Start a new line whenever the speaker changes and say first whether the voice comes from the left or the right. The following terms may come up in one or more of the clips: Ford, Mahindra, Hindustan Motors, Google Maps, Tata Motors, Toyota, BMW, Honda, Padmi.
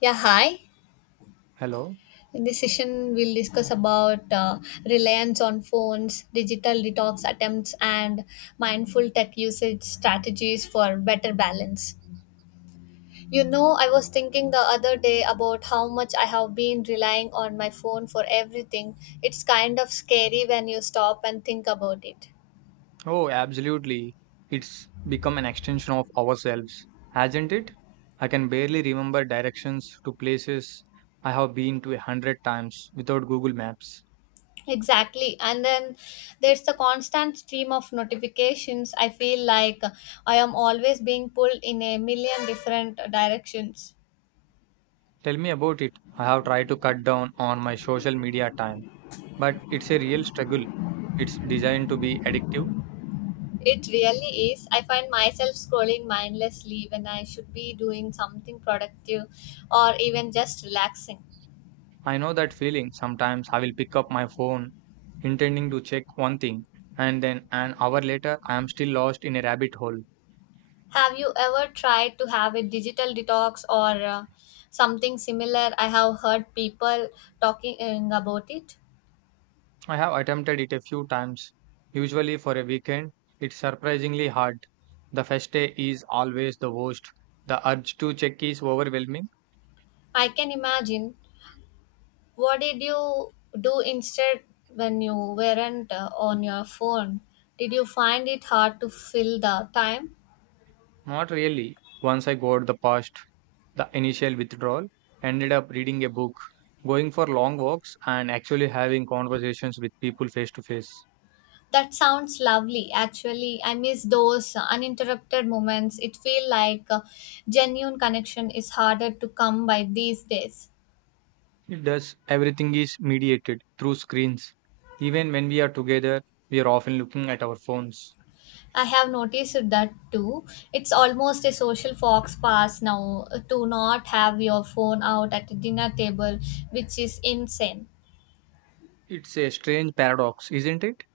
left: Yeah, hi.
right: Hello.
left: In this session, we'll discuss about reliance on phones, digital detox attempts, and mindful tech usage strategies for better balance. You know, I was thinking the other day about how much I have been relying on my phone for everything. It's kind of scary when you stop and think about it.
right: Oh, absolutely. It's become an extension of ourselves, hasn't it? I can barely remember directions to places I have been to 100 times without Google Maps.
left: Exactly. And then there's the constant stream of notifications. I feel like I am always being pulled in a million different directions.
right: Tell me about it. I have tried to cut down on my social media time, but it's a real struggle. It's designed to be addictive.
left: It really is. I find myself scrolling mindlessly when I should be doing something productive or even just relaxing.
right: I know that feeling. Sometimes I will pick up my phone intending to check one thing, and then an hour later, I am still lost in a rabbit hole.
left: Have you ever tried to have a digital detox or something similar? I have heard people talking about it.
right: I have attempted it a few times, usually for a weekend. It's surprisingly hard. The first day is always the worst. The urge to check is overwhelming.
left: I can imagine. What did you do instead when you weren't on your phone? Did you find it hard to fill the time?
right: Not really. Once I got the past, the initial withdrawal, ended up reading a book, going for long walks, and actually having conversations with people face to face.
left: That sounds lovely. Actually, I miss those uninterrupted moments. It feels like genuine connection is harder to come by these days.
right: It does. Everything is mediated through screens. Even when we are together, we are often looking at our phones.
left: I have noticed that too. It's almost a social fox pass now, to not have your phone out at the dinner table, which is insane.
right: It's a strange paradox, isn't it?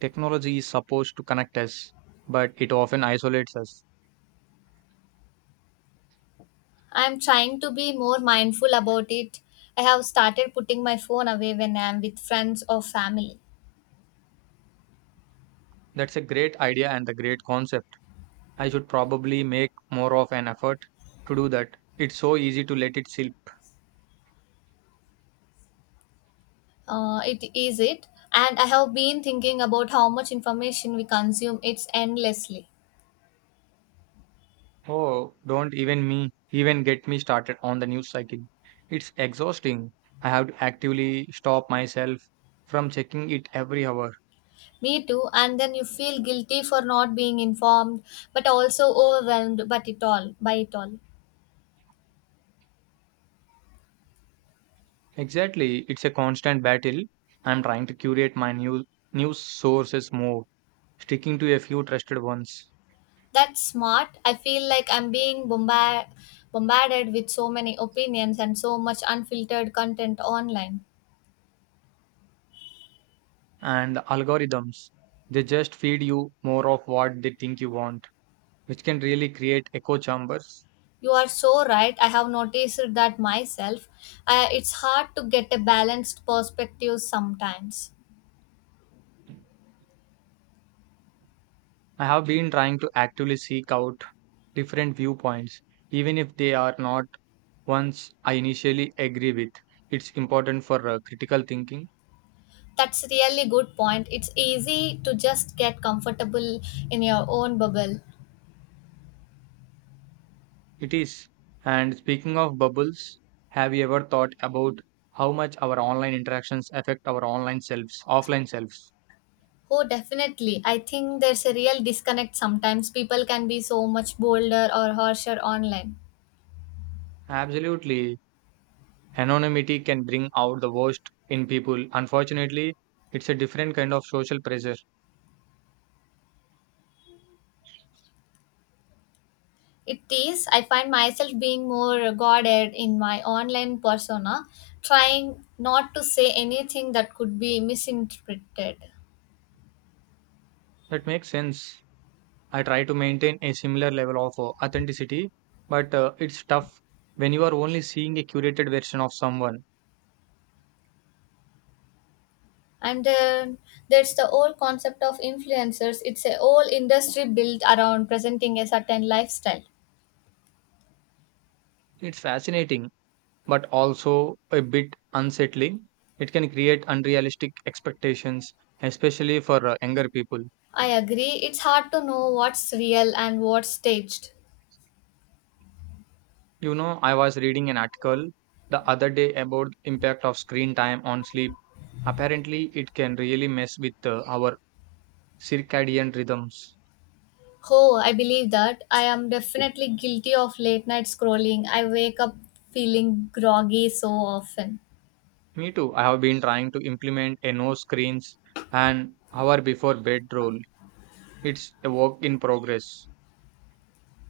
right: Technology is supposed to connect us, but it often isolates us.
left: I'm trying to be more mindful about it. I have started putting my phone away when I'm with friends or family.
right: That's a great idea and a great concept. I should probably make more of an effort to do that. It's so easy to let it slip.
left: It is it. And I have been thinking about how much information we consume. It's endlessly.
right: Oh, don't even get me started on the news cycle. It's exhausting. I have to actively stop myself from checking it every hour.
left: Me too. And then you feel guilty for not being informed, but also overwhelmed. But it all by it all.
right: Exactly, it's a constant battle. I'm trying to curate my news sources more, sticking to a few trusted ones.
left: That's smart. I feel like I'm being bombarded with so many opinions and so much unfiltered content online.
right: And algorithms. They just feed you more of what they think you want, which can really create echo chambers.
left: You are so right. I have noticed that myself. It's hard to get a balanced perspective sometimes.
right: I have been trying to actively seek out different viewpoints, even if they are not ones I initially agree with. It's important for critical thinking.
left: That's really good point. It's easy to just get comfortable in your own bubble.
right: It is. And speaking of bubbles, have you ever thought about how much our online interactions affect our offline selves?
left: Oh, definitely. I think there's a real disconnect sometimes. People can be so much bolder or harsher online.
right: Absolutely. Anonymity can bring out the worst in people. Unfortunately, it's a different kind of social pressure.
left: It is. I find myself being more guarded in my online persona, trying not to say anything that could be misinterpreted.
right: That makes sense. I try to maintain a similar level of authenticity, but it's tough when you are only seeing a curated version of someone.
left: And then there's the whole concept of influencers. It's a whole industry built around presenting a certain lifestyle.
right: It's fascinating, but also a bit unsettling. It can create unrealistic expectations, especially for younger people.
left: I agree, it's hard to know what's real and what's staged.
right: You know, I was reading an article the other day about the impact of screen time on sleep. Apparently, it can really mess with our circadian rhythms.
left: Oh, I believe that. I am definitely guilty of late night scrolling. I wake up feeling groggy so often.
right: Me too. I have been trying to implement a no screens and hour before bed rule. It's a work in progress.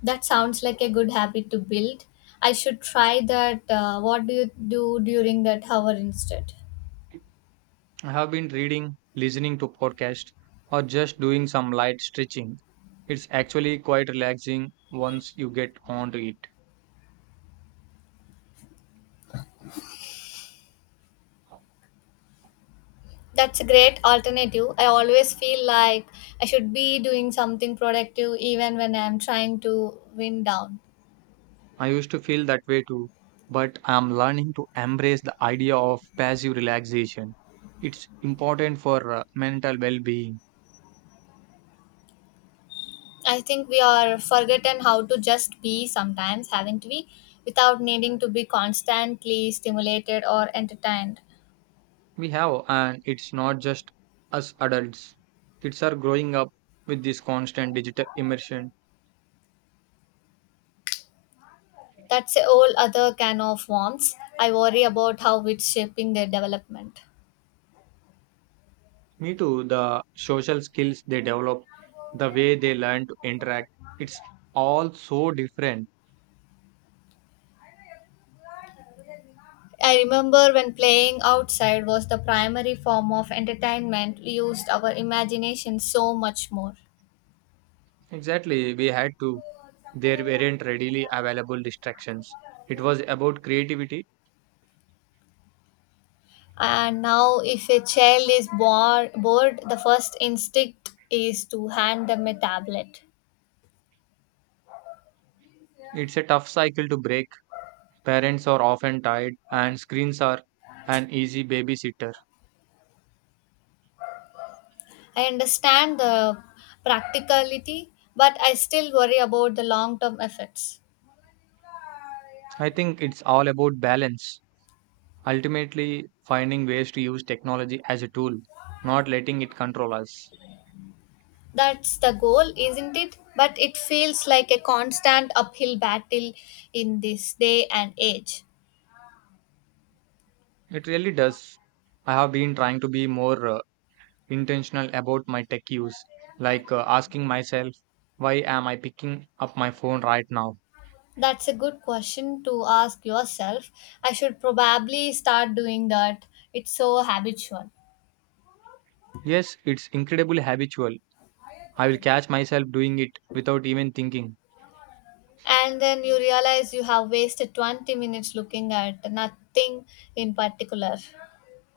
left: That sounds like a good habit to build. I should try that. What do you do during that hour instead?
right: I have been reading, listening to podcasts, or just doing some light stretching. It's actually quite relaxing once you get onto it.
left: That's a great alternative. I always feel like I should be doing something productive even when I'm trying to wind down.
right: I used to feel that way too, but I'm learning to embrace the idea of passive relaxation. It's important for mental well being.
left: I think we are forgotten how to just be sometimes, haven't we? Without needing to be constantly stimulated or entertained.
right: We have, and it's not just us adults, kids are growing up with this constant digital immersion.
left: That's a whole other can of worms. I worry about how it's shaping their development.
right: Me too, the social skills they develop, the way they learn to interact, it's all so different.
left: I remember when playing outside was the primary form of entertainment, we used our imagination so much more.
right: Exactly, we had to. There weren't readily available distractions. It was about creativity.
left: And now, if a child is bored, the first instinct is to hand them a tablet.
right: It's a tough cycle to break. Parents are often tired, and screens are an easy babysitter.
left: I understand the practicality, but I still worry about the long term effects.
right: I think it's all about balance, ultimately, finding ways to use technology as a tool, not letting it control us.
left: That's the goal, isn't it? But it feels like a constant uphill battle in this day and age.
right: It really does. I have been trying to be more intentional about my tech use, like asking myself, why am I picking up my phone right now?
left: That's a good question to ask yourself. I should probably start doing that. It's so habitual.
right: Yes, it's incredibly habitual. I will catch myself doing it without even thinking.
left: And then you realize you have wasted 20 minutes looking at nothing in particular.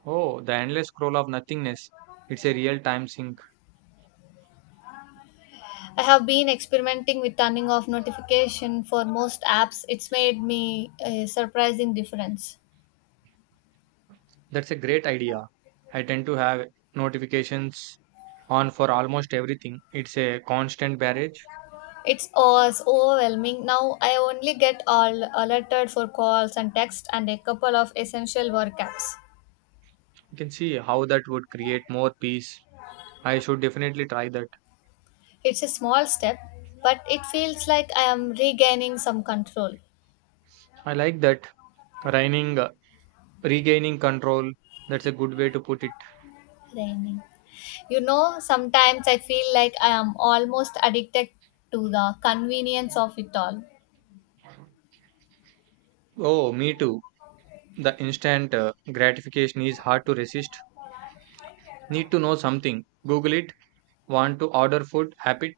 right: Oh, the endless scroll of nothingness. It's a real time sink.
left: I have been experimenting with turning off notification for most apps. It's made me a surprising difference.
right: That's a great idea. I tend to have notifications on for almost everything. It's a constant barrage.
left: It's always overwhelming. Now I only get all alerted for calls and texts and a couple of essential work apps.
right: You can see how that would create more peace. I should definitely try that.
left: It's a small step, but it feels like I am regaining some control.
right: I like that. Reining, uh, Regaining control. That's a good way to put it.
left: Raining. You know, sometimes I feel like I am almost addicted to the convenience of it all.
right: Oh, me too. The instant gratification is hard to resist. Need to know something. Google it. Want to order food. Happy.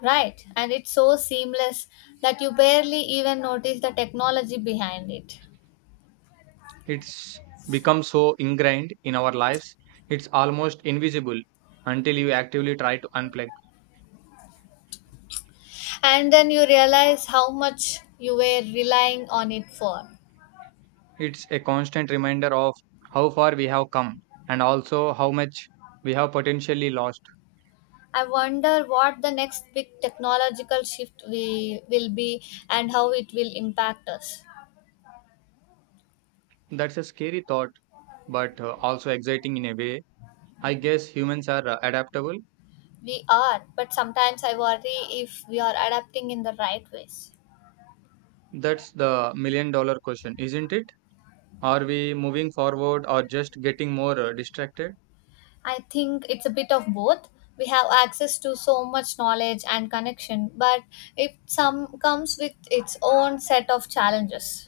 left: Right, and it's so seamless that you barely even notice the technology behind it.
right: It's become so ingrained in our lives, it's almost invisible until you actively try to unplug.
left: And then you realize how much you were relying on it for.
right: It's a constant reminder of how far we have come and also how much we have potentially lost.
left: I wonder what the next big technological shift we will be and how it will impact us.
right: That's a scary thought, but also exciting in a way. I guess humans are adaptable.
left: We are, but sometimes I worry if we are adapting in the right ways.
right: That's the million dollar question, isn't it? Are we moving forward or just getting more distracted?
left: I think it's a bit of both. We have access to so much knowledge and connection, but it some comes with its own set of challenges.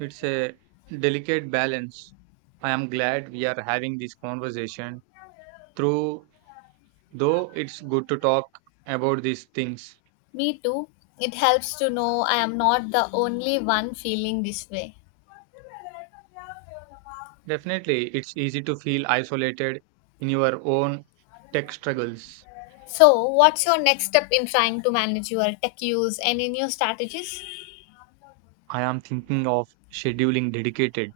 right: It's a delicate balance. I am glad we are having this conversation. True, though it's good to talk about these things.
left: Me too. It helps to know I am not the only one feeling this way.
right: Definitely, it's easy to feel isolated in your own tech struggles.
left: So, what's your next step in trying to manage your tech use? Any new strategies?
right: I am thinking of scheduling dedicated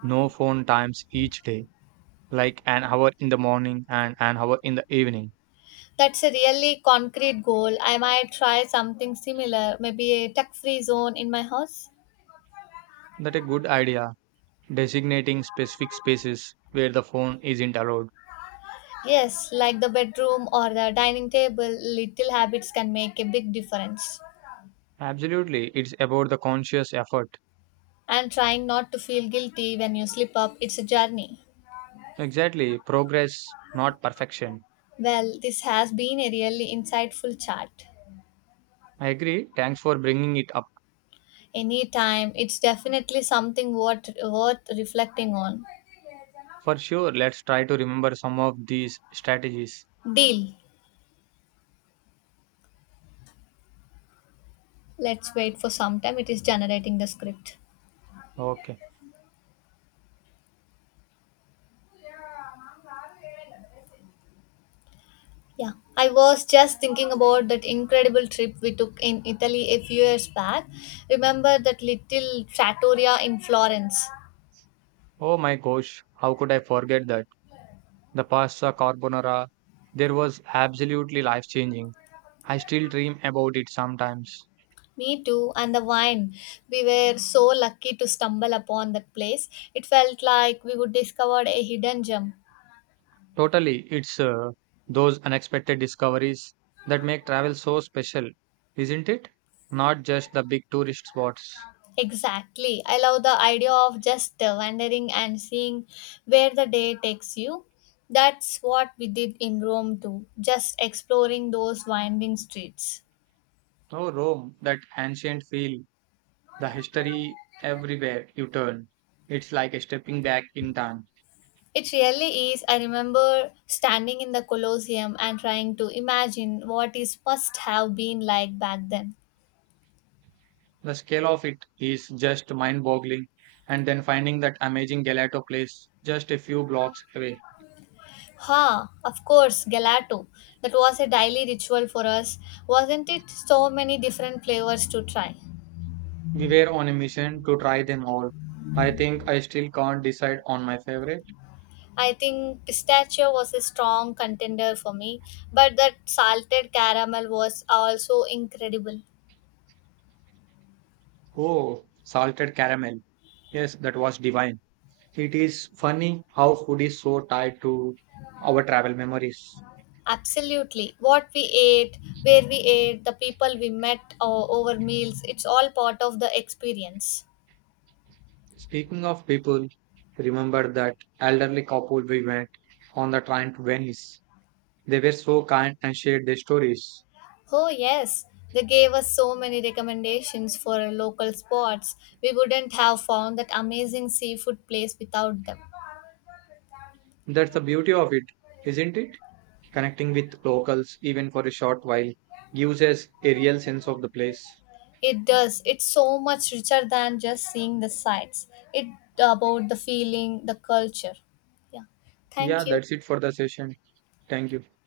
right: no phone times each day, like an hour in the morning and an hour in the evening.
left: That's a really concrete goal. I might try something similar, maybe a tech free zone in my house.
right: That a good idea, designating specific spaces where the phone isn't allowed.
left: Yes, like the bedroom or the dining table, little habits can make a big difference.
right: Absolutely, it's about the conscious effort.
left: And trying not to feel guilty when you slip up, it's a journey.
right: Exactly, progress, not perfection.
left: Well, this has been a really insightful chat.
right: I agree. Thanks for bringing it up.
left: Anytime, it's definitely something worth reflecting on.
right: For sure, let's try to remember some of these strategies.
left: Deal. Let's wait for some time. It is generating the script.
right: Okay.
left: Yeah, I was just thinking about that incredible trip we took in Italy a few years back. Remember that little trattoria in Florence?
right: Oh my gosh, how could I forget that? The pasta carbonara, there was absolutely life changing. I still dream about it sometimes.
left: Me too, and the wine. We were so lucky to stumble upon that place. It felt like we would discover a hidden gem.
right: Totally, it's those unexpected discoveries that make travel so special, isn't it? Not just the big tourist spots.
left: Exactly. I love the idea of just wandering and seeing where the day takes you. That's what we did in Rome too, just exploring those winding streets.
right: Oh, Rome, that ancient feel, the history everywhere you turn. It's like a stepping back in time.
left: It really is. I remember standing in the Colosseum and trying to imagine what it must have been like back then.
right: The scale of it is just mind boggling. And then finding that amazing gelato place just a few blocks away.
left: Ha, of course, gelato. That was a daily ritual for us, wasn't it? So many different flavors to try.
right: We were on a mission to try them all. I think I still can't decide on my favorite.
left: I think pistachio was a strong contender for me, but that salted caramel was also incredible.
right: Oh, salted caramel. Yes, that was divine. It is funny how food is so tied to our travel memories.
left: Absolutely. What we ate, where we ate, the people we met over meals, it's all part of the experience.
right: Speaking of people, remember that elderly couple we met on the train to Venice. They were so kind and shared their stories.
left: Oh, yes. They gave us so many recommendations for local spots. We wouldn't have found that amazing seafood place without them.
right: That's the beauty of it, isn't it? Connecting with locals, even for a short while, gives us a real sense of the place.
left: It does. It's so much richer than just seeing the sights. It's about the feeling, the culture. Yeah.
right: Yeah,
left: Thank you.
right: that's it for the session. Thank you.